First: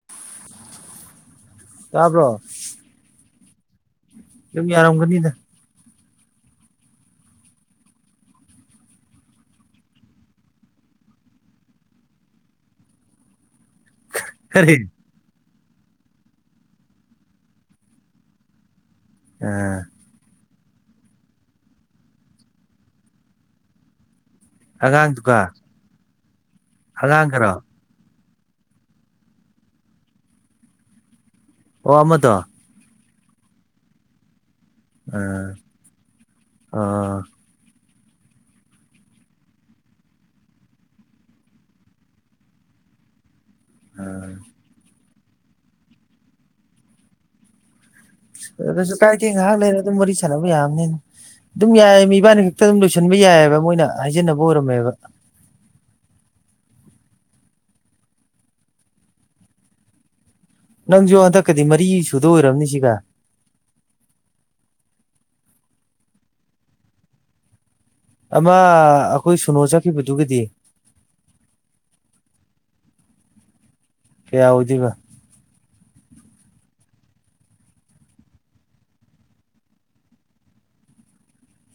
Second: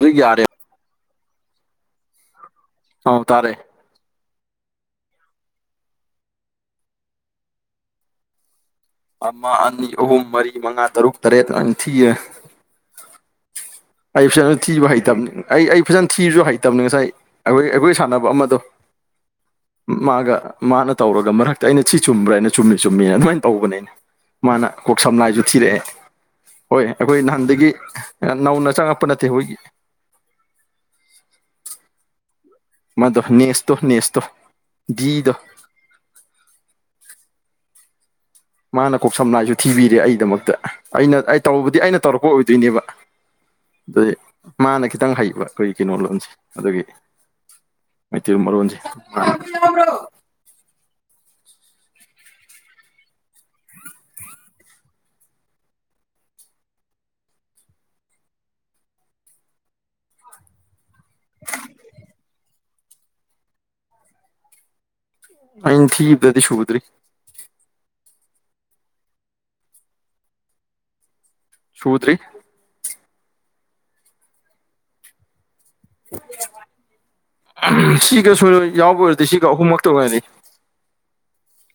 ꯑꯗꯨ ꯌꯥꯔꯦ ꯇꯥꯕ꯭ꯔꯣ ꯍꯥꯎ ꯇꯥꯔꯦ ꯑꯗꯨꯝ ꯌꯥꯔꯝꯒꯅꯤꯗ ꯑꯃ ꯑꯅꯤ ꯑꯍꯨꯝ ꯃꯔꯤ ꯃꯉꯥ ꯇꯔꯨꯛ ꯇꯔꯦꯠ ꯑꯅꯤ ꯊꯤꯌꯦ ꯑꯩ ꯐꯖꯅ ꯀꯔꯤ ꯊꯤꯕ ꯍꯩꯇꯕꯅꯤ ꯑꯩ ꯑꯩ ꯐꯖꯅ ꯊꯤꯔꯁꯨ ꯍꯩꯇꯕꯅꯤ ꯉꯁꯥꯏ ꯑꯩꯈꯣꯏ ꯑꯩꯈꯣꯏ ꯁꯥꯟꯅꯕ ꯑꯃꯗꯣ ꯎꯝ ꯃꯥꯒ ꯃꯥꯅ ꯇꯧꯔꯒ ꯃꯔꯛꯇ ꯑꯩꯅ ꯁꯤ ꯆꯨꯝꯕ꯭ꯔꯥ ꯍꯥꯏꯅ ꯆꯨꯝꯃꯤ ꯆꯨꯝꯃꯤ ꯑꯗꯨꯃꯥꯏꯅ ꯇꯧꯕꯅꯦ ꯃꯥꯅ ꯀꯣꯛ ꯁꯝ ꯂꯥꯏꯁꯨ ꯑꯉꯥꯡꯗꯨꯒ ꯊꯤꯔꯛꯑꯦ ꯍꯣꯏ ꯑꯩꯈꯣꯏ ꯑꯉꯥꯡꯒꯔꯣ ꯅꯍꯥꯟꯗꯒꯤ ꯅꯧꯅ ꯆꯪꯉꯛꯄ ꯅꯠꯇꯦ ꯑꯩꯈꯣꯏꯒꯤ ꯑꯣ ꯑꯃꯗꯣ ꯃꯗꯨ ꯅꯤꯁꯇꯣ ꯅꯦꯁꯇꯣ ꯗꯤꯗꯣ ꯑ ꯑ ꯃꯥꯅ ꯀꯣꯛ ꯁꯝꯅꯥ ꯍꯥꯏꯁꯨ ꯊꯤꯕꯤꯔꯦ ꯑꯩꯒꯤꯗꯃꯛꯇ ꯑꯩꯅ ꯑꯩ ꯇꯧꯔꯨꯕꯨꯗꯤ ꯑꯩꯅ ꯇꯧꯔꯛꯄ ꯑꯣꯏꯗꯣꯏꯅꯦꯕ ꯑꯗꯨꯗꯤ ꯃꯥꯅ ꯈꯤꯇꯪ ꯍꯩꯕ ꯑꯩꯈꯣꯏꯒꯤ ꯀꯩꯅꯣ ꯂꯣꯟꯁꯦ ꯑꯗꯨꯒꯤ ꯃꯩꯇꯩ ꯃꯔꯣꯟꯖꯦ ꯑꯗꯨꯁꯨ ꯀꯥꯏꯗꯦ ꯉꯥꯏꯍꯥꯛ ꯂꯩꯔ ꯑꯗꯨꯝ ꯋꯥꯔꯤ ꯁꯥꯟꯅꯕ ꯌꯥꯅꯦ ꯑꯗꯨꯝ ꯌꯥꯏ ꯃꯤ ꯏꯕꯥꯅꯤ ꯈꯛꯇ ꯑꯗꯨꯝ ꯂꯣꯏꯁꯟꯕ ꯌꯥꯏꯑꯕ ꯃꯣꯏꯅ ꯍꯥꯏꯖꯕ ꯑꯣꯏꯔꯝꯃꯦꯕ ꯅꯪꯁꯨ ꯍꯟꯗꯛꯀꯗꯤ ꯃꯔꯤ ꯁꯨꯗ ꯑꯣꯏꯔꯝꯅꯤ ꯁꯤꯒ ꯑꯩꯅ ꯊꯤꯕꯗꯗꯤ ꯁꯨꯗ꯭ꯔꯤ ꯑꯃ ꯑꯩꯈꯣꯏ ꯁꯨꯅꯣ ꯆꯠꯈꯤꯕꯗꯨꯒꯤꯗꯤ ꯁꯨꯗ꯭ꯔꯤ ꯀꯌꯥ ꯑꯣꯏꯗꯣꯏꯕ ꯁꯤꯒ ꯁꯣꯏ ꯌꯥꯎꯕꯔꯗꯤ ꯁꯤꯒ ꯑꯍꯨꯝꯃꯛ ꯇꯧꯅꯁꯤ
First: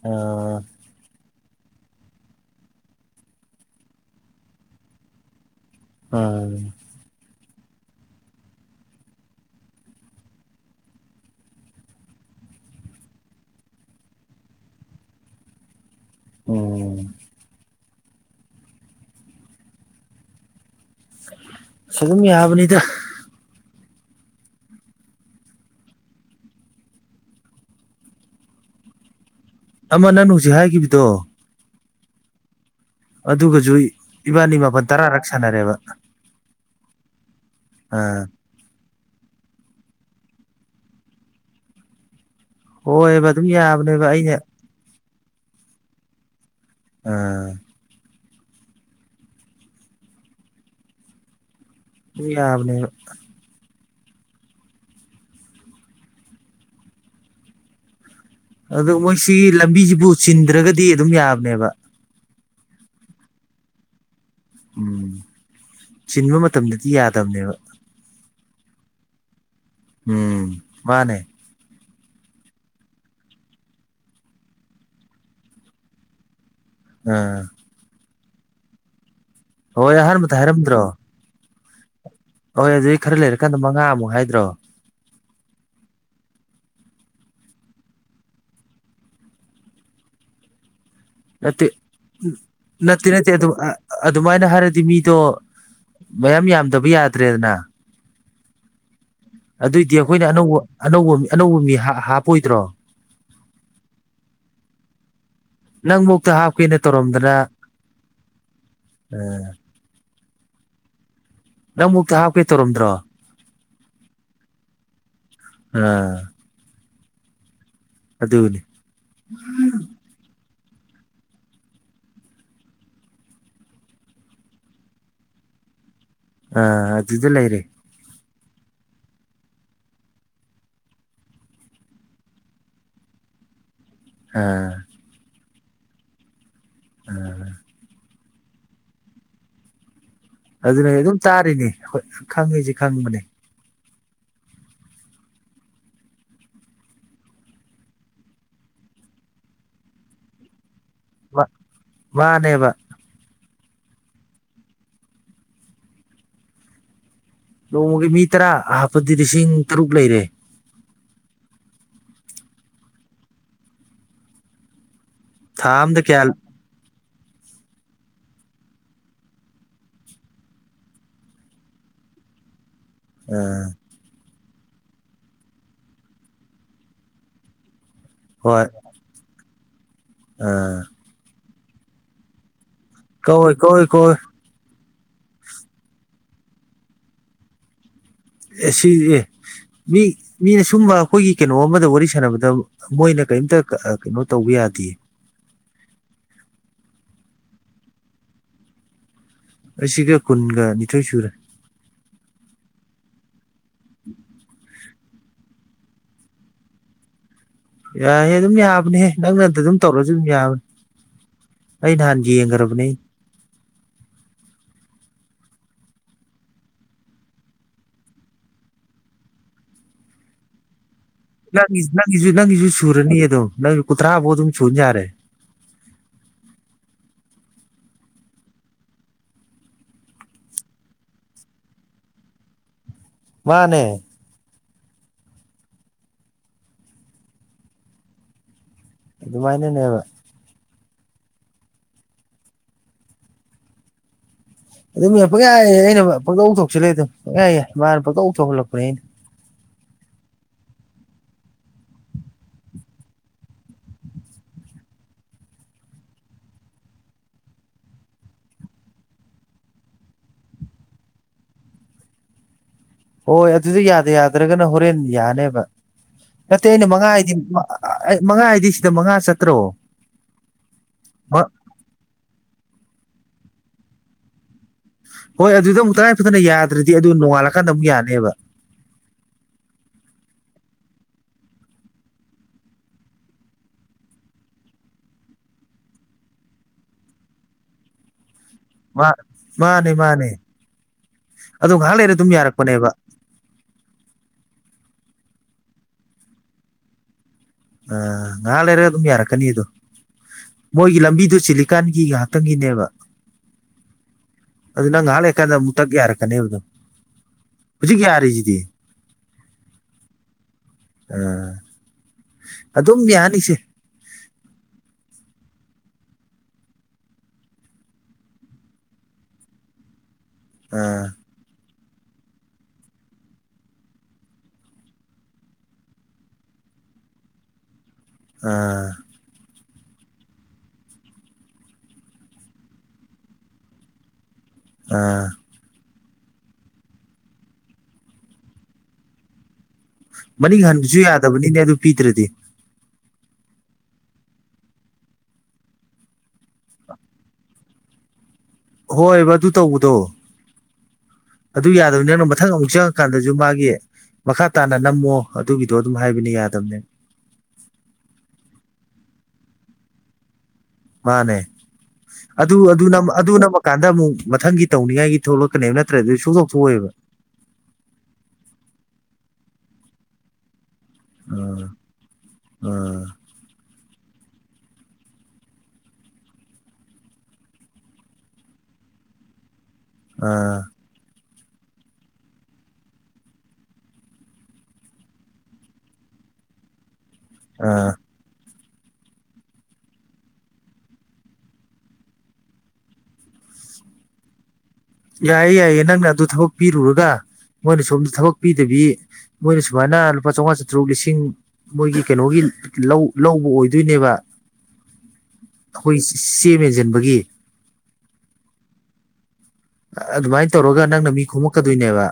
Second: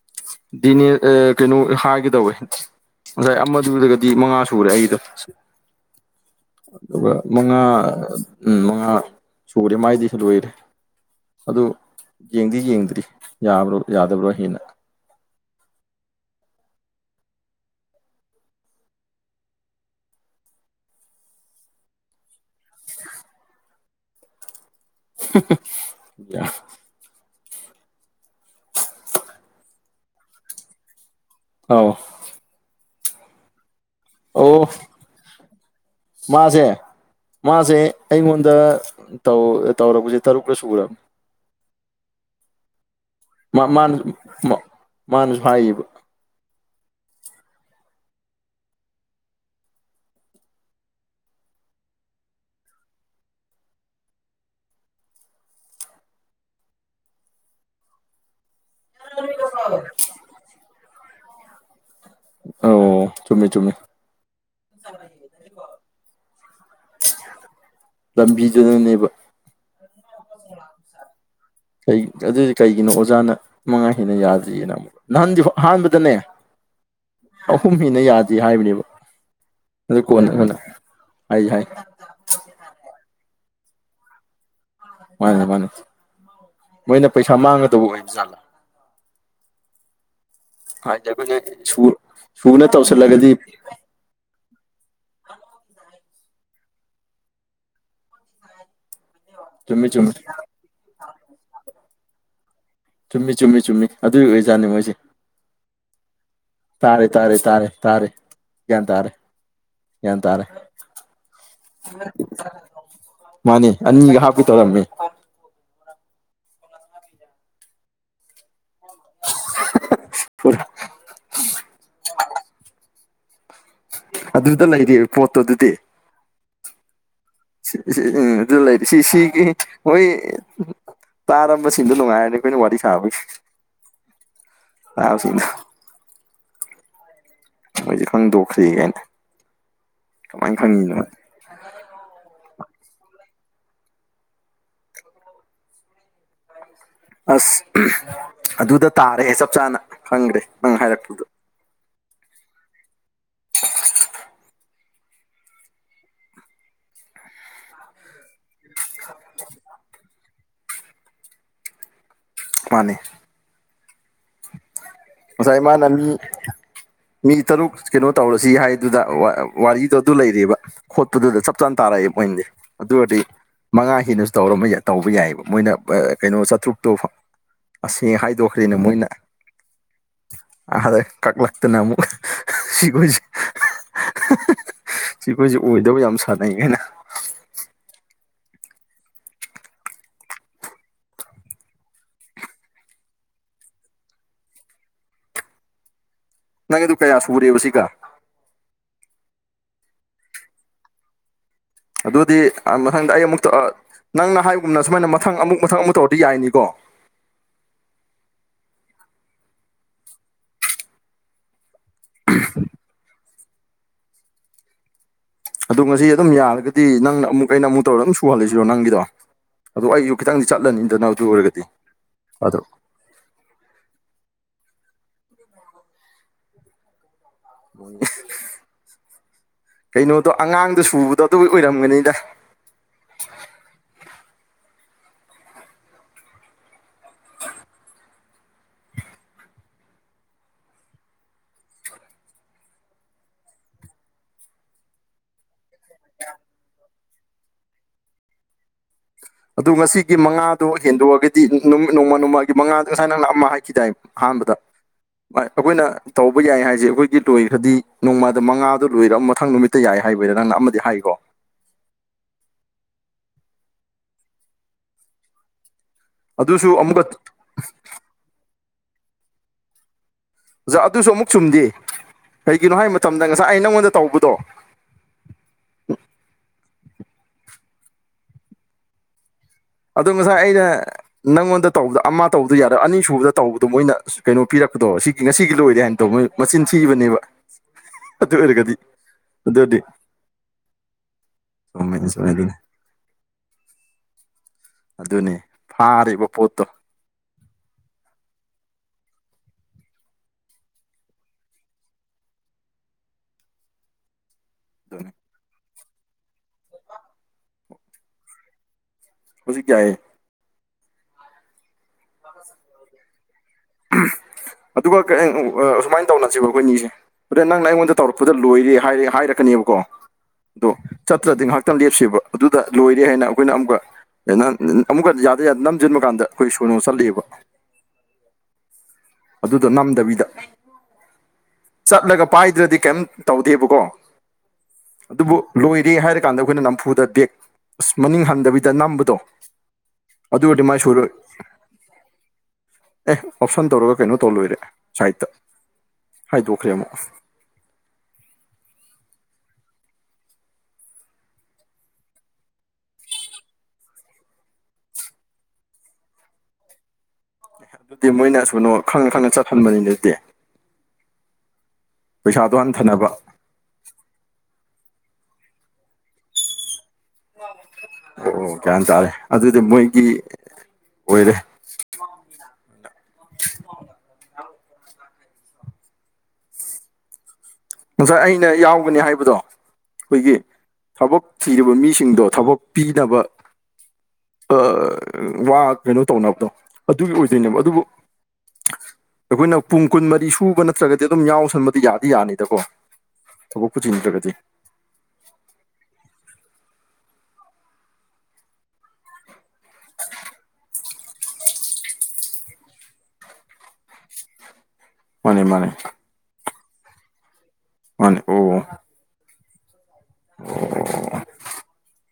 ꯑꯣ ꯗꯤꯅꯦꯜ ꯑ ꯀꯩꯅꯣ ꯍꯥꯏꯒꯦꯗꯧꯋꯦ ꯉꯁꯥꯏ ꯑꯃꯗꯨꯗꯥꯒꯗꯤ ꯃꯉꯥ ꯁꯨꯔꯦ ꯑꯩꯒꯤꯗꯣ ꯎꯨꯝ ꯑꯗꯨꯒ ꯃꯉꯥ ꯎ ꯃꯉꯥ ꯁꯨꯔꯦ ꯃꯥꯏꯗꯤꯁꯨ ꯂꯣꯏꯔꯦ ꯑꯗꯨ ꯌꯦꯡꯗꯤ ꯌꯦꯡꯗ꯭ꯔꯤ ꯌꯥꯕ꯭ꯔꯣ ꯌꯥꯗꯕ꯭ꯔꯣ ꯍꯦꯟꯅ ꯎꯝ ꯁ ꯑꯗꯨꯝ ꯌꯥꯕꯅꯤꯗ ꯌꯥ ꯑꯃ ꯅꯪ ꯍꯧꯖꯤꯛ ꯍꯥꯏꯈꯤꯕꯗꯣ ꯑꯥꯎ ꯑꯗꯨꯒꯁꯨ ꯑꯣ ꯏꯕꯥꯅꯤ ꯃꯥꯄꯜ ꯇꯔꯥꯔꯛ ꯁꯥꯟꯅꯔꯦꯕ ꯃꯥꯁꯦ ꯃꯥꯁꯦ ꯑꯥ ꯑꯩꯉꯣꯟꯗ ꯇꯧ-ꯇꯧꯔꯕꯁꯦ ꯇꯔꯨꯛꯀ ꯁꯨꯔꯕ ꯑꯣꯕ ꯃꯥ ꯃꯥꯅ ꯃꯥ ꯃꯥꯅꯁꯨ ꯍꯥꯏꯌꯦꯕ ꯎꯨꯝ ꯌꯥꯕꯅꯦꯕ ꯑꯗꯨ ꯃꯣꯏꯁꯤꯒꯤ ꯂꯝꯕꯤꯁꯤꯕꯨ ꯆꯤꯟꯗ꯭ꯔꯒꯗꯤ ꯑꯗꯨꯝ ꯌꯥꯕꯅꯦꯕ ꯑꯣ ꯆꯨꯝꯃꯦ-ꯆꯨꯝꯃꯦ ꯎꯨꯝ ꯆꯤꯟꯕ ꯃꯇꯝꯗꯗꯤ ꯌꯥꯗꯕꯅꯦꯕ ꯂꯝꯕꯤꯗꯨꯅꯅꯦꯕ ꯎꯝ ꯃꯥꯟꯅꯦ ꯀꯩ ꯑꯗꯨꯗꯤ ꯀꯩꯒꯤꯅꯣ ꯑꯣꯖꯥꯅ ꯃꯉꯥ ꯍꯦꯟꯅ ꯌꯥꯗ꯭ꯔꯤꯖꯤꯅ ꯑꯃꯨꯛ ꯅꯍꯥꯟꯗꯤ ꯑꯍꯥꯥꯟꯕꯗꯅꯦ ꯎꯨꯝ ꯀꯨꯝꯃꯤꯅ ꯌꯥꯗꯦ ꯍꯥꯏꯕꯅꯦꯕ ꯍꯣꯏ ꯑꯗꯨ ꯀꯣꯟꯅ ꯑꯍꯥꯟꯕꯗ ꯀꯣꯟꯅ ꯍꯥꯏꯔꯝꯗ꯭ꯔꯣ ꯑꯩ ꯍꯥꯏ ꯍꯣꯏ ꯑꯗꯨꯗꯤ ꯈꯔ ꯂꯩꯔꯀꯥꯟꯗ ꯃꯉꯥꯃꯨꯛ ꯍꯥꯏꯗ꯭ꯔꯣ ꯃꯥꯅꯦ-ꯃꯥꯅꯦ ꯃꯣꯏꯅ ꯄꯩꯁꯥ ꯃꯥꯡꯒꯗꯧꯕ ꯑꯣꯏꯕ ꯖꯥꯠꯂꯥ ꯍꯥꯏꯗꯤ ꯑꯩꯈꯣꯏꯅ ꯅꯠꯇꯦ ꯁꯨ-ꯁꯨꯅ ꯇꯧꯁꯤꯜꯂꯒꯗꯤ ꯑꯗꯨꯃꯥꯏꯟꯅ ꯍꯥꯏꯔꯗꯤ ꯃꯤꯗꯣ ꯃꯌꯥꯝ ꯌꯥꯝꯗꯕ ꯌꯥꯗ꯭ꯔꯦꯗꯅ [unintelligible] ꯆꯨꯝꯃꯤ ꯑꯗꯨꯏꯗꯤ ꯆꯨꯝꯃꯤ ꯑꯩꯈꯣꯏꯅ ꯑꯅꯧꯕ ꯑꯅꯧꯕ ꯑꯅꯧꯕ ꯃꯤ ꯍꯥ- ꯍꯥꯞꯄꯣꯏꯗ꯭ꯔꯣ ꯆꯨꯝꯃꯤ ꯆꯨꯝꯃꯤ ꯆꯨꯝꯃꯤ ꯑꯗꯨꯒꯤ ꯑꯣꯏꯖꯥꯠꯅꯤ ꯃꯣꯏꯁꯤ ꯅꯪꯕꯣꯛꯇ ꯍꯥꯞ ꯇꯥꯔꯦ ꯇꯥꯔ ꯇꯥꯔꯦ ꯇꯥꯔꯦ ꯒꯌꯥꯟ ꯇꯥꯔꯦ ꯒꯌꯥꯟ ꯇꯥꯔꯦ ꯅꯪꯕꯧꯇ ꯍꯥꯞꯀꯦ ꯇꯧꯔꯝꯗ꯭ꯔꯣ ꯃꯥꯅꯤ ꯑꯅꯤ ꯍꯥꯞꯀꯦ ꯇꯧꯔꯝꯃꯦ ꯑꯥ ꯑꯗꯨꯅꯤ [unintelligible] ꯑꯗꯨꯗ ꯂꯩꯔꯦ ꯄꯣꯠꯇꯣ ꯑꯗꯨꯗꯤ ꯑꯥ ꯑꯗꯨꯗ ꯂꯩꯥꯏꯔꯦ ꯁꯤ ꯑꯥ ꯎ ꯑꯗꯨ ꯂꯩꯔꯤ ꯁꯤ ꯁꯤꯒꯤ ꯍꯣꯏ ꯇꯥꯔꯝꯕ ꯁꯤꯟꯗꯨ ꯅꯨꯡꯉꯥꯏꯔꯅꯤ ꯈꯣꯏꯅ ꯋꯥꯔꯤ ꯁꯥꯕꯒꯤ ꯑꯥ ꯇꯥꯕꯁꯤꯡꯗꯣ ꯑꯥ ꯃꯣꯏꯗꯤ ꯈꯪꯗꯣꯛꯈ꯭ꯔꯤ ꯀꯥꯏꯅ ꯀꯃꯥꯏꯅ ꯑꯗꯨꯅ ꯈꯪꯉꯤꯅꯣ ꯑꯩ ꯑꯗꯨꯝ ꯇꯥꯔꯤꯅꯤ ꯈꯪꯉꯤꯁꯤ ꯈꯪꯕꯅꯦ ꯑꯁ ꯑꯗꯨꯗ ꯇꯥꯔꯦ ꯆꯞ ꯆꯥꯅ ꯈꯪꯈ꯭ꯔꯦ ꯅꯪ ꯍꯥꯏꯔꯛꯄꯗꯣ ꯃꯥꯅꯦꯕ ꯅꯣꯡꯃꯒꯤ ꯃꯤ ꯇꯔꯥ ꯑꯍꯞꯄꯗꯤ ꯂꯤꯁꯤꯡ ꯇꯔꯨꯛ ꯂꯩꯔꯦ ꯃꯥꯅꯦ ꯉꯁꯥꯏ ꯊꯥ ꯃꯥꯅ ꯑꯝꯗ ꯃꯤ ꯀꯌꯥ ꯃꯤ ꯇꯔꯨꯛ ꯀꯩꯅꯣ ꯇꯧꯔꯁꯤ ꯍꯥꯏꯗꯨꯗ ꯋꯥꯔꯤꯗꯣ ꯑꯗꯨ ꯂꯩꯔꯤꯕ ꯈꯣꯠꯄꯗꯨꯗ ꯆꯞ ꯆꯥꯅ ꯇꯥꯔꯛꯏ ꯄꫭꯏꯟꯗꯤ ꯑꯗꯨ ꯑꯣꯏꯔꯗꯤ ꯃꯉꯥ ꯍꯦꯟꯅꯁꯨ ꯇꯧꯔꯝꯕ ꯇꯧꯕ ꯌꯥꯏꯑꯕ ꯃꯣꯏꯅ ꯀꯩꯅꯣ ꯆꯥꯇ꯭ꯔꯨꯛꯇꯣ ꯐꯥ ꯑꯁꯤ ꯍꯣꯏ ꯍꯥꯏꯗꯣꯛꯈ꯭ꯔꯦꯅꯦ ꯃꯣꯏꯅ ꯑ ꯑꯗꯦ ꯀꯛꯂꯛꯇꯅ ꯑꯃꯨꯛ ꯁꯤꯒꯩꯏ ꯀꯛꯑꯣꯏ ꯀꯛꯑꯣꯏ ꯀꯛꯑꯣꯏ ꯑ ꯍ ꯍ ꯁꯤ ꯁꯤꯈꯣꯏꯁꯦ ꯑꯣꯏꯗꯕ ꯌꯥꯝ ꯁꯥꯟꯅꯩ ꯍꯥꯏꯅ ꯑꯦ ꯁꯤ ꯑꯦ ꯃꯤ ꯃꯤꯅ ꯁꯨꯝꯕ ꯑꯩꯈꯣꯏꯒꯤ ꯀꯩꯅꯣ ꯑꯃꯗ ꯋꯥꯔꯤ ꯁꯥꯟꯅꯕꯗ ꯃꯣꯏꯅ ꯀꯔꯤꯝꯇ ꯀꯩꯅꯣ ꯇꯧꯕ ꯌꯥꯗꯦ ꯅꯪ ꯑꯗꯨ ꯀꯌꯥ ꯁꯨꯔꯦꯕ ꯁꯤꯒ ꯑꯩꯁꯤꯒ ꯀꯨꯟꯒ ꯅꯤꯊꯣꯏ ꯁꯨꯔꯦ ꯑꯗꯨꯗꯤ ꯃꯊꯪꯗ ꯑꯩ ꯑꯃꯨꯛꯇ ꯅꯪꯅ ꯍꯥꯏꯒꯨꯝꯅ ꯁꯨꯃꯥꯏꯅ ꯃꯊꯪ ꯑꯃꯨꯛ ꯃꯊꯪ ꯑꯃꯨꯛ ꯇꯧꯔꯗꯤ ꯌꯥꯏꯅꯤꯀꯣ ꯌꯥꯏꯍꯦ ꯑꯗꯨꯝ ꯌꯥꯕꯅꯦꯍꯦ ꯅꯪ ꯅꯟꯗ ꯑꯗꯨꯝ ꯇꯧꯔꯁꯨ ꯑꯗꯨꯝ ꯌꯥꯕꯅꯦ ꯑꯩ ꯅꯍꯥꯟꯖꯤꯒꯔꯕꯅꯦ ꯑꯗꯣ ꯉꯁꯤ ꯑꯗꯨꯝ ꯌꯥꯔꯒꯗꯤ ꯅꯪꯅ ꯑꯃꯨꯛ ꯑꯩꯅ ꯑꯃꯨꯛ ꯇꯧꯔ ꯑꯗꯨꯝ ꯁꯨꯍꯜꯂꯤꯁꯤꯔꯣ ꯅꯪꯒꯤꯗꯣ ꯑꯗꯣ ꯑꯩꯁꯨ ꯈꯤꯇꯪꯗꯤ ꯆꯠꯂꯅꯤꯗꯅ ꯑꯗꯨ ꯑꯣꯏꯔꯒꯗꯤ ꯅꯪ ꯅꯪꯒꯤꯁꯨ ꯑꯗꯣ ꯅꯪꯒꯤꯁꯨ ꯁꯨꯔꯅꯤ ꯑꯗꯨꯝ ꯅꯪ ꯀꯨꯟꯊ꯭ꯔꯥꯐꯥꯎ ꯑꯗꯨꯝ ꯁꯨꯅ ꯌꯥꯔꯦ ꯀꯩꯅꯣꯗꯣ ꯑꯉꯥꯡꯗꯣ ꯁꯨꯕꯗꯣ ꯑꯗꯨ ꯑꯣꯏꯔꯝꯒꯅꯤꯗ ꯃꯥꯅꯦ ꯑꯗꯨꯃꯥꯏꯅꯅꯦꯕ ꯑꯗꯨꯝ ꯌꯥꯏ ꯄꯪꯌꯥꯏ ꯑꯩꯅ ꯄꯪꯇꯧ ꯊꯣꯛꯣꯛꯁꯤꯜꯂꯦ ꯑꯗꯨꯝ ꯄꯪꯌꯥꯏ ꯌꯥꯏ ꯃꯥꯅ ꯄꯪꯇꯧ ꯊꯣꯛꯍꯜꯂꯛꯄꯅꯦ ꯑꯩꯅ ꯑꯗꯨ ꯉꯁꯤꯒꯤ ꯃꯉꯥꯗꯣ ꯍꯦꯟꯗꯣꯛꯑꯒꯗꯤ ꯅꯨꯃꯤꯠ ꯅꯣꯡꯃ ꯅꯣꯡꯃꯒꯤ ꯃꯉꯥꯗꯣ ꯉꯁꯥꯏ ꯅꯪ ꯑꯃ ꯍꯥꯏꯈꯤꯗꯥꯏ ꯑꯍꯥꯥꯟꯕꯗ ꯑꯩꯈꯣꯏꯅ ꯇꯧꯕ ꯌꯥꯏ ꯍꯥꯏꯁꯦ ꯑꯩꯈꯣꯏꯒꯤ ꯂꯣꯏꯈ꯭ꯔꯗꯤ ꯅꯣꯡꯃꯥꯗ ꯃꯉꯥꯗ ꯂꯣꯏꯔ ꯃꯊꯪ ꯅꯨꯃꯤꯠ ꯇ ꯌꯥꯏ ꯍꯥꯏꯕꯗ ꯅꯪꯅ ꯑꯃꯗꯤ ꯍꯥꯏꯀꯣ ꯍꯣꯏ ꯑꯗꯨꯗꯤ ꯌꯥꯗ ꯌꯥꯗ꯭ꯔꯒꯅ ꯍꯣꯔꯦꯟ ꯌꯥꯅꯦꯕ ꯅꯠꯇꯦ ꯑꯗꯨꯁꯨ ꯑꯩꯅ ꯑꯃꯨꯛꯀ ꯃꯉꯥ ꯍꯥꯏꯗꯤꯛ ꯑꯩ ꯃꯉꯥ ꯍꯥꯏꯗꯤ ꯁꯤꯗ ꯃꯉꯥ ꯆꯠꯇ꯭ꯔꯣ ꯑꯣꯖꯥ ꯑꯗꯨꯁꯨ ꯑꯃꯨꯛ ꯆꯨꯝꯗꯦ ꯀꯩꯒꯤꯅꯣ ꯍꯥꯏꯕ ꯃꯇꯝꯗ ꯉꯁꯥꯏ ꯑꯩ ꯅꯪꯉꯣꯟꯗ ꯇꯧꯕꯗꯣ ꯍꯣꯏ ꯑꯗꯨꯗ ꯑꯃꯨꯛ ꯇꯔꯥꯏ ꯐꯗꯅ ꯌꯥꯗ꯭ꯔꯗꯤ ꯑꯗꯨ ꯅꯣꯡꯉꯥꯜꯂꯀꯥꯟꯗ ꯑꯃꯨꯛ ꯌꯥꯅꯦꯕ ꯑꯗꯣ ꯉꯁꯥꯏ ꯑꯩꯅ ꯅꯪꯉꯣꯟꯗ ꯇꯧꯕꯗ ꯑꯃ ꯇꯧꯕꯗ ꯌꯥꯔꯥ ꯑꯅꯤꯁꯨꯕꯗ ꯇꯧꯕꯗꯣ ꯃꯣꯏꯅ ꯀꯩꯅꯣ ꯄꯤꯔꯛꯄꯗꯣ ꯁꯤꯒꯤ ꯉꯁꯤꯒꯤ ꯂꯣꯏꯔꯦ ꯍꯥꯏꯅ ꯇꯧꯕ ꯃꯣꯏ ꯃꯆꯤꯟ ꯊꯤꯕꯅꯦꯕ ꯑꯗꯨ ꯑꯣꯏꯔꯒꯗꯤ ꯃꯥ ꯑꯗꯨꯗꯤ ꯃꯥꯅꯦ ꯃꯥꯅꯦ ꯑꯗꯣ ꯆꯨꯝꯃꯦ ꯉꯥꯏꯍꯥꯛ ꯂꯩꯔ ꯆꯨꯝꯃꯦ ꯑꯗꯨꯝ ꯑꯗꯨꯅꯤ ꯌꯥꯔꯛꯄꯅꯦꯕ ꯑꯗꯨꯅꯤ ꯐꯥꯔꯤꯕ ꯄꯣꯠꯇꯣ ꯑ ꯉꯥꯏꯍꯥꯛ ꯂꯩꯔꯒ ꯑꯗꯨꯝ ꯌꯥꯔꯛꯀꯅꯤꯗꯣ ꯃꯣꯏꯒꯤ ꯂꯝꯕꯤꯗꯨ ꯆꯤꯂꯤꯀꯥꯟꯒꯤ ꯉꯥꯏꯍꯥꯛꯇꯪꯒꯤꯅꯦꯕ ꯑꯗꯨ ꯅꯪ ꯑꯗꯨꯅꯤ ꯉꯍꯥꯛ ꯂꯩꯛꯀꯥꯟꯗ ꯑꯃꯨꯛ ꯇꯛ ꯌꯥꯔꯛꯀꯅꯦꯕꯗꯣ ꯍꯧꯖꯤꯛ ꯌꯥꯔꯤꯁꯤꯗꯤ ꯍꯧꯖꯤꯛ ꯀꯌꯦ ꯑꯥ ꯑꯗꯨꯝ ꯌꯥꯅꯤꯁꯦ ꯑꯗꯨꯒ ꯀ ꯑꯨꯃꯥꯏꯅ ꯇꯧꯅꯁꯕ ꯑꯩꯈꯣꯏꯅꯤꯁꯦ ꯑꯗ ꯅꯪꯅ ꯑꯩꯉꯣꯟꯗ ꯇꯧꯔꯛꯄꯗ ꯂꯣꯏꯔꯦ ꯍꯥꯏꯔ ꯍꯥꯏꯔꯛꯀꯅꯦꯕꯀꯣ ꯑꯗꯣ ꯑꯥ ꯆꯠꯇ꯭ꯔꯗꯤ ꯉꯥꯏꯍꯥꯛꯇ ꯈꯤꯇꯪ ꯂꯦꯞꯁꯦꯕ ꯑꯗꯨꯗ ꯂꯣꯏꯔꯦ ꯍꯥꯏꯅ ꯑꯩꯈꯣꯏꯅ ꯑꯃꯨꯛꯀ ꯑꯩꯅ ꯑꯃꯨꯛꯀ ꯌꯥꯗ ꯌꯥꯗꯦ ꯅꯝꯁꯤꯟꯕ ꯀꯥꯟꯗ ꯑꯩꯈꯣꯏ ꯁꯨꯅꯅꯨꯡ ꯆꯠꯂꯤꯦꯕ ꯑꯥ ꯑꯗꯨꯗꯣ ꯅꯝꯗꯕꯤꯗ ꯆꯠꯂꯒ ꯄꯥꯏꯗ꯭ꯔꯗꯤ ꯀꯩꯝ ꯇꯧꯗꯦꯕꯀꯣ ꯑꯥ ꯑꯗꯨꯕꯨ ꯂꯣꯏꯔꯦ ꯍꯥꯏꯔ ꯀꯥꯟꯗ ꯑꯩꯈꯣꯏꯅ ꯅꯝꯐꯨꯗ ꯕꯦꯛ ꯑꯁ ꯃꯅꯤꯡ ꯍꯟꯗꯕꯤꯗ ꯅꯝꯕꯗꯣ ꯑꯗꯨ ꯃꯅꯤꯡ ꯑꯣꯏꯔꯗꯤ ꯃꯥꯏ ꯍꯟꯕꯁꯨ ꯁꯣꯏꯔꯣꯏ ꯌꯥꯗꯕꯅꯤꯅꯦ ꯑꯗꯨ ꯄꯤꯗ꯭ꯔꯗꯤ ꯑꯦ ꯑꯣꯞꯁꯟ ꯇꯧꯔꯒ ꯀꯩꯅꯣ ꯇꯧ ꯂꯣꯏꯔꯦ ꯁꯥꯏꯠꯇ ꯍꯥꯏꯗꯣꯛꯈ꯭ꯔꯦ ꯑꯃꯨꯛ ꯍꯣꯏꯕ ꯑꯗꯨ ꯇꯧꯕꯗꯣ ꯑꯗꯨ ꯌꯥꯗꯕꯅꯤ ꯅꯪꯅ ꯃꯊꯪ ꯑꯃꯨꯛ ꯆꯪꯉꯀꯥꯟꯗꯁꯨ ꯃꯥꯒꯤ ꯃꯈꯥ ꯇꯥꯅ ꯅꯝꯃꯣ ꯑꯗꯨꯒꯤꯗꯣ ꯑꯗꯨꯝ ꯍꯥꯏꯕꯅꯤ ꯌꯥꯗꯕꯅꯦ ꯗꯤ ꯃꯣꯏꯅꯁꯅꯣ ꯈꯪꯅ ꯈꯪꯅ ꯆꯠꯍꯟꯕꯅꯤ ꯅꯠꯇꯦ ꯃꯥꯅꯦ ꯑꯗꯨ ꯄꯩꯁꯥꯗꯣ ꯑꯗꯨ ꯍꯟꯊꯅꯕ ꯑꯗꯨ ꯅ ꯀꯥꯟꯗ ꯑꯃꯨꯛ ꯃꯊꯪꯒꯤ ꯇꯧꯅꯤꯡꯉꯥꯏꯒꯤ ꯊꯣꯛꯂꯛꯀꯅꯦꯕ ꯅꯠꯇ꯭ꯔ ꯑꯗꯨ ꯁꯣꯛꯇꯣꯛ ꯊꯣꯛꯑꯦꯕ ꯑꯣ ꯀꯩ ꯍꯥꯏꯇꯥꯥꯔꯦ ꯑꯗꯨꯗꯤ ꯃꯣꯏꯒꯤ ꯑꯣꯏꯔꯦ ꯎꯝ ꯎꯝ ꯉꯁꯥꯏ ꯑꯩꯅ ꯌꯥꯎꯒꯅꯤ ꯍꯥꯏꯕꯗꯣ ꯑꯩꯈꯣꯏꯒꯤ ꯑꯥ ꯊꯕꯛ ꯊꯤꯔꯤꯕ ꯃꯤꯁꯤꯡꯗꯣ ꯊꯕꯛ ꯄꯤꯅꯕ ꯋꯥ ꯀꯩꯅꯣ ꯇꯧꯅꯕꯗꯣ ꯑꯗꯨꯒꯤ ꯑꯣꯏꯗꯣꯏꯅꯦꯕ ꯑꯗꯨꯕꯨ ꯑꯥ ꯑꯩꯈꯣꯏꯅ ꯄꯨꯡ ꯀꯨꯟꯃꯔꯤ ꯁꯨꯕ ꯅꯠꯇ꯭ꯔꯒꯗꯤ ꯑꯗꯨꯝ ꯌꯥꯎꯁꯟꯕꯗꯤ ꯌꯥꯗꯤ ꯌꯥꯅꯤꯗ ꯗꯀꯣ ꯊꯕꯛ ꯄꯨꯨꯁꯤ ꯅꯠꯇ꯭ꯔꯒꯗꯤ ꯌꯥꯏꯌꯦ ꯌꯥꯏꯌꯦ ꯅꯪꯅ ꯑꯗꯨ ꯊꯕꯛ ꯄꯤꯔꯨꯔꯒ ꯃꯣꯏꯅ ꯁꯣꯝꯗ ꯊꯕꯛ ꯄꯤꯗꯕꯤ ꯃꯣꯏꯅ ꯁꯨꯃꯥꯏꯅ ꯂꯨꯄꯥ ꯆꯥꯝꯃꯉꯥ ꯆꯥꯇ꯭ꯔꯨꯛ ꯂꯤꯁꯤꯡ ꯃꯣꯏꯒꯤ ꯀꯩꯅꯣꯒꯤ ꯂꯧ ꯂꯧꯕ ꯑꯣꯏꯗꯣꯏꯅꯦꯕ ꯃꯥꯅꯦ ꯃꯥꯅꯦ ꯑꯩꯈꯣꯏ ꯆꯦ ꯃꯦꯟꯁꯤꯟꯕꯒꯤ ꯃꯅꯥ ꯑꯗꯨꯃꯥꯏꯅ ꯇꯧꯔꯒ ꯅꯪꯅ ꯃꯤ ꯈꯣꯝꯃꯛꯀꯗꯣꯏꯅꯦꯕ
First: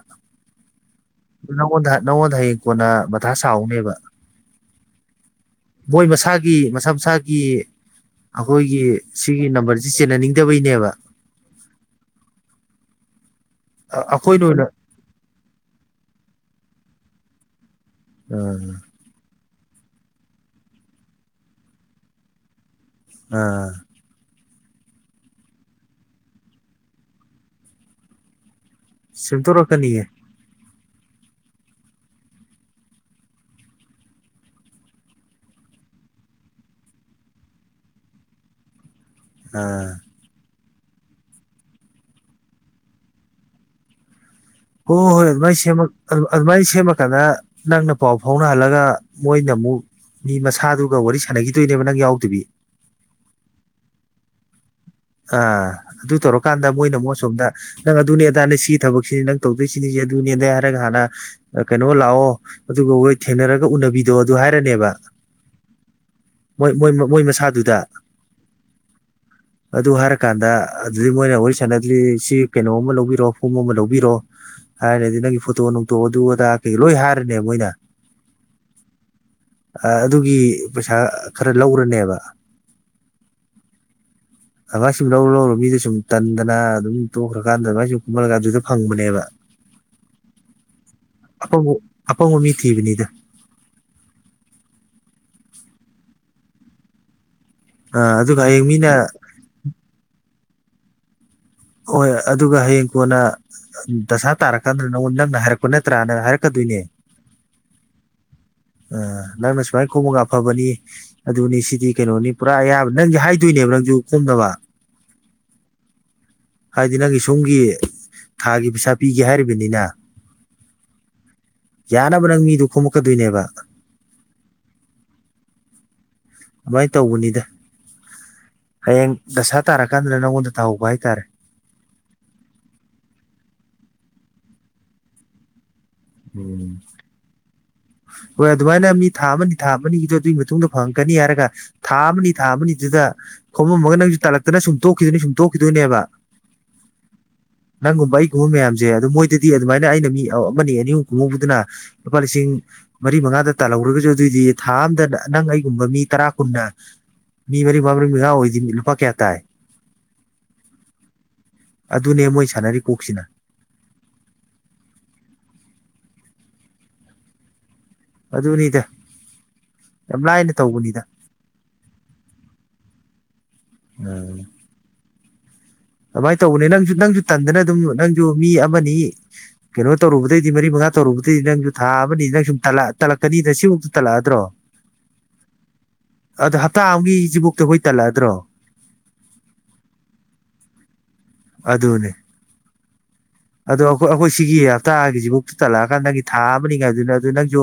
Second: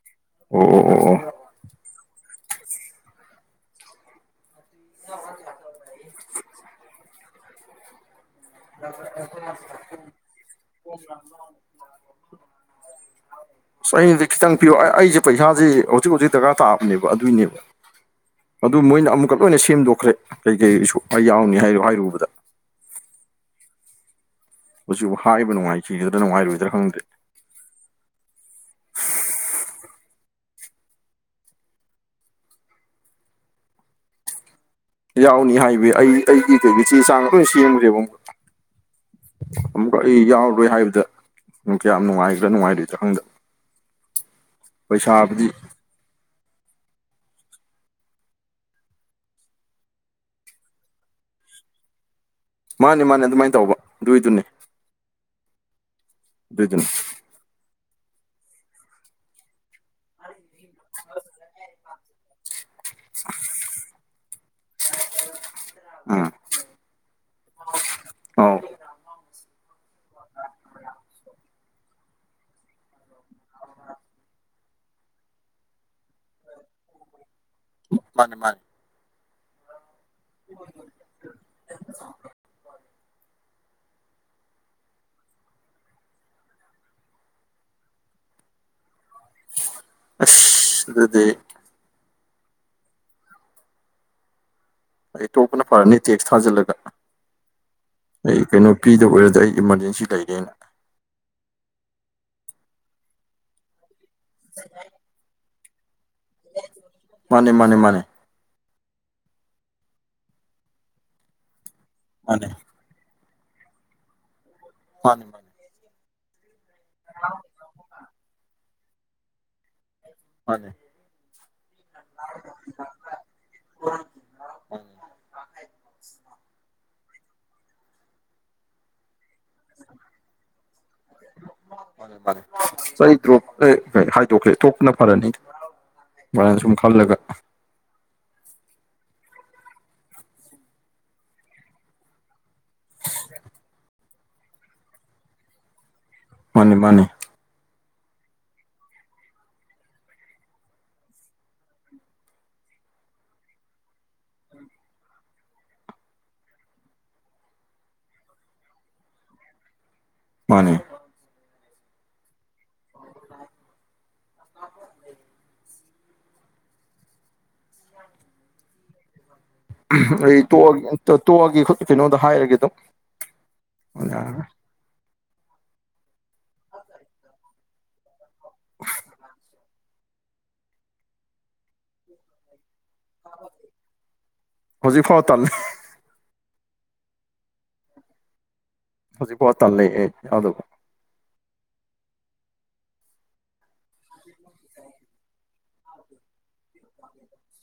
ꯑꯣ ꯑꯣ ꯑꯣ ꯑꯣ ꯅꯉꯣꯟꯗ ꯅꯪꯉꯣꯟꯗ ꯍꯌꯦꯡ ꯀꯣꯟꯅ ꯃꯊꯥ ꯁꯥꯍꯧꯅꯤꯕ ꯃꯣꯏ ꯃꯁꯥꯒꯤ ꯃꯁꯥ ꯃꯁꯥꯒꯤ ꯑꯩꯈꯣꯏꯒꯤ ꯁꯤꯒꯤ ꯅꯝꯕꯔꯁꯤ ꯆꯦꯟꯅꯅꯤꯡꯗꯕꯩꯅꯦꯕ [inaudible] ꯑꯁ ꯑꯩꯅꯗꯤ ꯑꯩꯈꯣꯏꯅ ꯈꯤꯇꯪ ꯑꯣꯏꯅ ꯄꯤꯌꯣ ꯑꯩꯁꯦ ꯄꯩꯁꯥꯁꯦ ꯍꯧꯖꯤꯛ ꯍꯧꯖꯤꯛ ꯗꯔꯀꯥꯔ ꯇꯥꯑꯕꯅꯦꯕ ꯑꯗꯨꯏꯅꯦꯕ ꯑꯗꯨ ꯃꯣꯏꯅ ꯑꯃꯨꯛꯀ ꯂꯣꯏꯅ ꯁꯦꯝꯗꯣꯛꯈ꯭ꯔꯦ ꯀꯩ ꯀꯩꯁꯨ ꯑꯩ ꯌꯥꯎꯅꯤ ꯍꯥꯏ ꯍꯥꯏꯔꯨꯕꯗ ꯎꯝ ꯍꯧꯖꯤꯛꯐꯥꯎ ꯍꯥꯏꯔꯤꯕꯕ ꯅꯨꯡꯉꯥꯏꯈꯤꯗꯅ ꯅꯨꯡꯉꯥꯏꯔꯣꯏꯗ꯭ꯔꯥ ꯈꯪꯗꯦ ꯁꯦꯝꯗꯣꯔꯛꯀꯅꯤꯌꯦ ꯌꯥꯎꯅꯤ ꯍꯥꯏꯕ ꯑꯩꯒꯤ ꯀꯩꯒꯤ ꯆꯦ ꯆꯥꯡ ꯂꯣꯏꯅ ꯁꯦꯝꯈ꯭ꯔꯦꯕ ꯑꯃꯨꯛ ꯑ ꯑꯃꯨꯛꯀ ꯑꯩ ꯌꯥꯎꯔꯔꯣꯏ ꯍꯥꯏꯕꯗ ꯀꯌꯥꯝ ꯅꯨꯡꯉꯥꯏꯈ꯭ꯔꯥ ꯅꯨꯡꯉꯥꯏꯗꯣꯏꯗ ꯈꯪꯗꯕ ꯍꯣꯏ ꯍꯣꯏ ꯑꯗꯨ ꯄꯩꯁꯥꯕꯨꯗꯤ ꯃꯥꯏ ꯁꯦꯝꯃꯛ ꯑꯗꯨꯃꯥꯏꯅ ꯁꯦꯝꯃꯀꯥꯟꯗ ꯅꯪꯅ ꯄꯥꯎ ꯐꯥꯎꯅꯍꯜꯂꯒ ꯃꯣꯏꯅ ꯑꯃꯨꯛ ꯃꯤ ꯃꯁꯥꯗꯨꯒ ꯋꯥꯔꯤ ꯁꯥꯟꯅꯈꯤꯗꯣꯏꯅꯦꯕ ꯅꯪ ꯌꯥꯎꯗꯕꯤ ꯃꯥꯅꯦ ꯃꯥꯅꯦ ꯑꯗꯨꯃꯥꯏꯅ ꯇꯧꯕ ꯑꯗꯨꯏꯗꯨꯅꯤ ꯑ ꯑꯗꯨ ꯇꯧꯔꯀꯥꯟꯗ ꯑꯗꯨꯏꯗꯨꯅꯦ ꯃꯣꯏꯅ ꯑꯃꯨꯛ ꯑꯁꯣꯝꯗ ꯅꯪ ꯑꯗꯨꯅꯤ ꯑꯗꯥꯅꯦ ꯁꯤꯒꯤ ꯊꯕꯛꯁꯤꯅꯤ ꯅꯪ ꯇꯧꯗꯣꯏꯁꯤꯅꯤꯁꯦ ꯑꯗꯨꯅꯦꯅꯦ ꯍꯥꯏꯔꯒ ꯍꯥꯟꯅ ꯀꯩꯅꯣ ꯂꯥꯛꯑꯣ ꯑꯗꯨꯒ ꯑꯩꯈꯣꯏ ꯊꯦꯡꯅꯔꯒ ꯎꯅꯕꯤꯗꯣ ꯑꯗꯨ ꯍꯥꯏꯔꯅꯤꯕ ꯎꯝ ꯃꯣꯏ ꯃꯣꯏ ꯃꯁꯥꯗꯨꯗ ꯑꯧ ꯑꯗꯨ ꯍꯥꯏꯔꯀꯥꯟꯗ ꯑꯗꯨꯗꯤ ꯃꯣꯏꯅ ꯋꯥꯔꯤ ꯁꯥꯟꯅꯗꯗꯤ ꯁꯤ ꯀꯩꯅꯣ ꯑꯃ ꯂꯧꯕꯤꯔꯣ ꯐꯣꯝ ꯑꯃ ꯂꯧꯕꯤꯔꯣ ꯍꯥꯏꯔꯗꯤ ꯅꯪꯒꯤ ꯐꯣꯇꯣ ꯅꯨꯡꯇꯣ ꯑꯗꯨ ꯑꯗꯥ ꯀꯩꯀ ꯂꯣꯏ ꯍꯥꯏꯔꯅꯦꯕ ꯃꯣꯏꯅ ꯃꯥꯅꯦ ꯃꯥꯅꯦ ꯑꯗꯨꯒꯤ ꯄꯩꯁꯥ ꯈꯔ ꯂꯧꯔꯅꯤꯕ ꯑꯗꯨꯚꯥꯏ ꯁꯨꯝ ꯂꯧꯔꯨ ꯂꯧꯔꯨ ꯃꯤꯗꯨ ꯁꯨꯝ ꯇꯟꯗꯅ ꯑꯗꯨꯝ ꯇꯣꯛꯈ꯭ꯔꯀꯥꯟꯗ ꯑꯗꯨꯚꯥꯏ ꯁꯨꯝ ꯀꯨꯝꯍꯜꯂꯒ ꯑꯗꯨꯗ ꯐꯪꯕꯅꯦꯕ ꯑꯁ ꯑꯗꯨꯗꯤ ꯪ ꯑꯄꯪꯕ ꯃꯤ ꯊꯤꯕꯅꯤꯗ ꯑꯩ ꯇꯣꯛꯄꯅ ꯐꯔꯅꯤ ꯇꯦꯛꯁ ꯊꯥꯖꯤꯜꯂꯒ ꯑ ꯑꯗꯨꯒ ꯑꯩꯒꯤ ꯍꯌꯦꯡ ꯃꯤꯅ ꯅꯤꯄꯤꯗ ꯑꯣꯏꯔꯗꯤ ꯑꯩ ꯏꯃꯥꯔꯖꯦꯟꯁꯤ ꯂꯩꯔꯦꯅ ꯍꯣꯏ ꯑꯗꯨꯒ ꯍꯌꯦꯡ ꯀꯣꯟꯅ ꯗꯁꯥ ꯇꯥꯔꯛꯀꯥꯟꯗꯅ ꯅꯪꯉꯣꯟ ꯅꯪꯅ ꯍꯥꯏꯔꯛꯄ ꯅꯠꯇ꯭ꯔꯥꯅ ꯍꯥꯏꯔꯛꯀꯗꯣꯏꯅꯦ ꯃꯥꯅꯦ ꯃꯥꯅꯦ ꯃꯥꯅꯦ ꯑ ꯅꯪꯅ ꯁꯨꯃꯥꯏꯅ ꯈꯣꯝꯃꯒ ꯐꯕꯅꯤ ꯑꯗꯨꯅꯤ ꯁꯤꯗꯤ ꯀꯩꯅꯣꯅꯤ ꯃꯥꯅꯦ ꯄꯨꯔꯥ ꯑꯌꯥꯕ ꯅꯪꯁꯨ ꯍꯥꯏꯗꯣꯏꯅꯦꯕ ꯅꯪꯁꯨ ꯈꯣꯝꯅꯕ ꯃꯥ ꯍꯥꯏꯗꯤ ꯅꯪꯒꯤ ꯁꯣꯝꯒꯤ ꯊꯥꯒꯤ ꯄꯩꯁꯥ ꯄꯤꯒꯦ ꯍꯥꯏꯔꯤꯕꯅꯤꯅ ꯃꯥꯅꯦ ꯌꯥꯅꯕ ꯅꯪ ꯃꯤꯗꯨ ꯈꯣꯝꯃꯛꯀꯗꯣꯏꯅꯦꯕ [inaudible] ꯑꯗꯨꯃꯥꯏꯅ ꯇꯧꯕꯅꯤꯗ ꯍꯌꯦꯡ ꯗꯁꯥ ꯇꯥꯔꯀꯥꯟꯗꯅ ꯅꯪꯉꯣꯟꯗ ꯇꯥꯍꯧꯕ ꯍꯥꯏꯇꯥꯔꯦ ꯃꯥ ꯑꯩ ꯗ꯭ꯔꯣꯞ ꯍꯥꯏꯗꯣꯛꯀ꯭ꯔꯦ ꯊꯣꯛꯄꯅ ꯐꯔꯅꯤ ꯃꯅ ꯁꯨꯝ ꯎꯝ ꯈꯜꯂꯒ ꯍꯣꯏ ꯑꯗꯨꯃꯥꯏꯅ ꯃꯤ ꯊꯥ ꯑꯃꯅꯤ ꯊꯥ ꯑꯃꯅꯤꯒꯤꯗꯨꯣ ꯑꯗꯨꯒꯤ ꯃꯇꯨꯡꯗ ꯐꯪꯉꯛꯀꯅꯤ ꯍꯥꯏꯔꯒ ꯊꯥ ꯑꯃꯅꯤ ꯊꯥ ꯑꯃꯅꯤꯅꯤꯗꯨꯗ ꯈꯣꯝꯃꯝꯃꯒ ꯅꯪꯁꯨ ꯇꯥꯜꯂꯛꯇꯅ ꯁꯨꯝ ꯇꯣꯛꯈꯤꯗꯣꯏꯅꯤ ꯁꯨꯝ ꯇꯣꯛꯈꯤꯗꯣꯏꯅꯦꯕ ꯃꯥꯅꯤ ꯃꯥꯅꯤ ꯅꯪꯒꯨꯝꯕ ꯑꯩꯒꯨꯝꯕ ꯃꯌꯥꯝꯁꯦ ꯑꯗꯨꯣ ꯃꯣꯏꯗꯗꯤ ꯑꯗꯨꯃꯥꯏꯅ ꯑꯩꯅ ꯃꯤ ꯑꯃꯅꯤ ꯑꯅꯤ ꯑꯍꯨꯝ ꯀꯨꯝꯍꯧꯕꯗꯨꯅ ꯂꯨꯄꯥ ꯂꯤꯁꯤꯡ ꯃꯔꯤ ꯃꯉꯥꯗ ꯇꯥꯜꯍꯧꯔꯒꯁꯨ ꯑꯗꯨꯑꯣꯏꯗꯤ ꯊꯥ ꯑꯝꯗ ꯅꯪ ꯑꯩꯒꯨꯝꯕ ꯃꯤ ꯇꯔꯥ ꯀꯨꯟꯅ ꯃꯤ ꯃꯔꯤ ꯃꯉꯥ ꯃꯔꯤ ꯃꯉꯥ ꯑꯣꯏꯗꯤ ꯂꯨꯄꯥ ꯀꯌꯥ ꯇꯥꯏ ꯃꯥꯟꯅꯦ ꯑꯗꯨꯅꯦ ꯃꯣꯏ ꯁꯥꯟꯅꯔꯤ ꯀꯣꯛꯁꯤꯅ [inaudible] ꯑꯗꯨꯅꯤꯗ ꯌꯥꯝ ꯑꯩ ꯂꯥꯏꯅ ꯇꯣꯛꯑꯒꯦ ꯇꯧꯕꯅꯤꯗ ꯇꯣꯛꯑꯒ ꯀꯩꯅꯣꯗ ꯍꯥꯏꯔꯒꯦ ꯑꯗꯨꯝ ꯑꯗꯨꯃꯥꯏꯅ ꯇꯧꯕꯅꯦ ꯅꯪꯁꯨ ꯅꯪꯁꯨ ꯇꯟꯗꯅ ꯑꯗꯨꯝ ꯅꯪꯁꯨ ꯃꯤ ꯑꯃꯅꯤ ꯀꯩꯅꯣ ꯇꯧꯔꯨꯕꯗꯩꯗꯤ ꯃꯔꯤ ꯃꯉꯥ ꯇꯧꯔꯨꯕꯗꯩ ꯅꯪꯁꯨ ꯊꯥ ꯑꯃꯅꯤ ꯅꯪ ꯁꯨꯝ ꯇꯂꯛꯑꯗꯤ ꯇꯜꯂꯛꯀꯅꯤꯗ ꯁꯤꯐꯨꯛꯇ ꯇꯜꯂꯛꯑꯗ꯭ꯔꯣ ꯍꯧꯖꯤꯛꯐꯥꯎ ꯇꯜꯂꯦ ꯑꯗ ꯍꯞꯇꯥ ꯑꯃꯒꯤ ꯁꯤꯐꯥꯎꯗꯇ ꯑꯩꯈꯣꯏ ꯇꯜꯂꯛꯑꯗ꯭ꯔꯣ ꯍꯧꯖꯤꯛꯐꯥꯎ ꯇꯜꯂ ꯑꯩ ꯑꯗꯨ ꯑꯗꯨꯅꯦ ꯑꯗꯣ ꯑꯩꯈꯣꯏ ꯑꯩꯈꯣꯏ ꯁꯤꯒꯤ ꯍꯞꯇꯥꯒꯤꯁꯤꯕꯨꯥꯎ ꯇꯜꯂꯛꯑꯀꯗ ꯅꯪꯒꯤ ꯊꯥ ꯑꯃꯅꯤꯉꯥꯏꯗꯨꯅ ꯑꯗꯨ ꯅꯪꯁꯨ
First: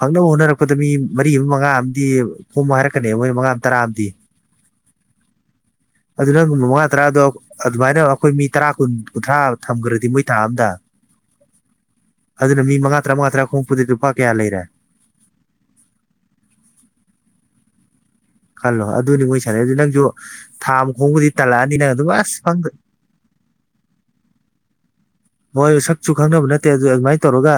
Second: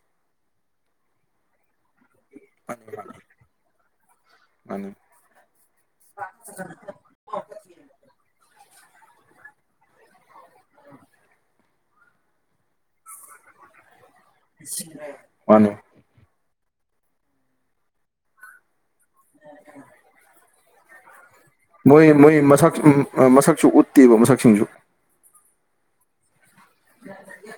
ꯐꯪꯅꯕ ꯍꯣꯠꯅꯔꯛꯄꯗ ꯃꯤ ꯃꯔꯤ ꯑꯃ ꯃꯉꯥ ꯑꯃꯗꯤ ꯇꯨꯝꯃ‌ꯣ ꯃꯥꯅꯤ ꯍꯥꯏꯔꯛꯀꯅꯤ ꯃꯥꯅꯤ ꯃꯣꯏ ꯃꯉꯥ ꯇꯔꯥ ꯑꯝꯗꯤ ꯃꯥꯅꯤ ꯑꯗꯨ ꯅꯪ ꯃꯉꯥ ꯇꯔꯥꯗꯣ ꯑꯗꯨꯃꯥꯏꯅ ꯑꯩꯈꯣꯏ ꯃꯤ ꯇꯔꯥ ꯀꯨꯟ ꯀꯨꯟꯊ꯭ꯔꯥ ꯊꯝꯈ꯭ꯔꯗꯤ ꯃꯣꯏ ꯀꯥ ꯑꯝꯗ ꯑꯗꯨꯅ ꯃꯤ ꯃꯉꯥ ꯇꯥꯔꯥ ꯃꯉꯥ ꯇꯔꯥ ꯈ‌ꯣꯝꯃꯛꯄꯗꯨꯗꯤ ꯂꯨꯄꯥ ꯀꯌꯥ ꯂꯩ ꯃꯥꯟꯅꯦ ꯈꯜꯂꯣ ꯑꯗꯨꯅꯤ ꯃꯣꯏ ꯁꯥꯟꯅꯩꯖ‌ꯦ ꯅꯪꯖꯨ ꯊꯥꯝ ꯈꯣꯡꯕꯨꯗꯤ ꯇꯜꯂꯛꯑꯅꯤ ꯅꯪ ꯃꯣꯏ ꯑꯗꯨꯝ ꯃꯣꯏ ꯑꯁ ꯐꯪ ꯃꯁꯛ ꯃꯁꯛꯁꯨ ꯎꯠꯇꯦꯕ ꯃꯁꯛꯁꯤꯡꯁꯨ ꯃ‌ꯣꯏ ꯁꯛꯁꯨ ꯈꯪꯅꯕ ꯅꯠꯇꯦ ꯑꯗꯨ ꯑꯗꯨꯃꯥꯏꯅ ꯇꯧꯔꯒ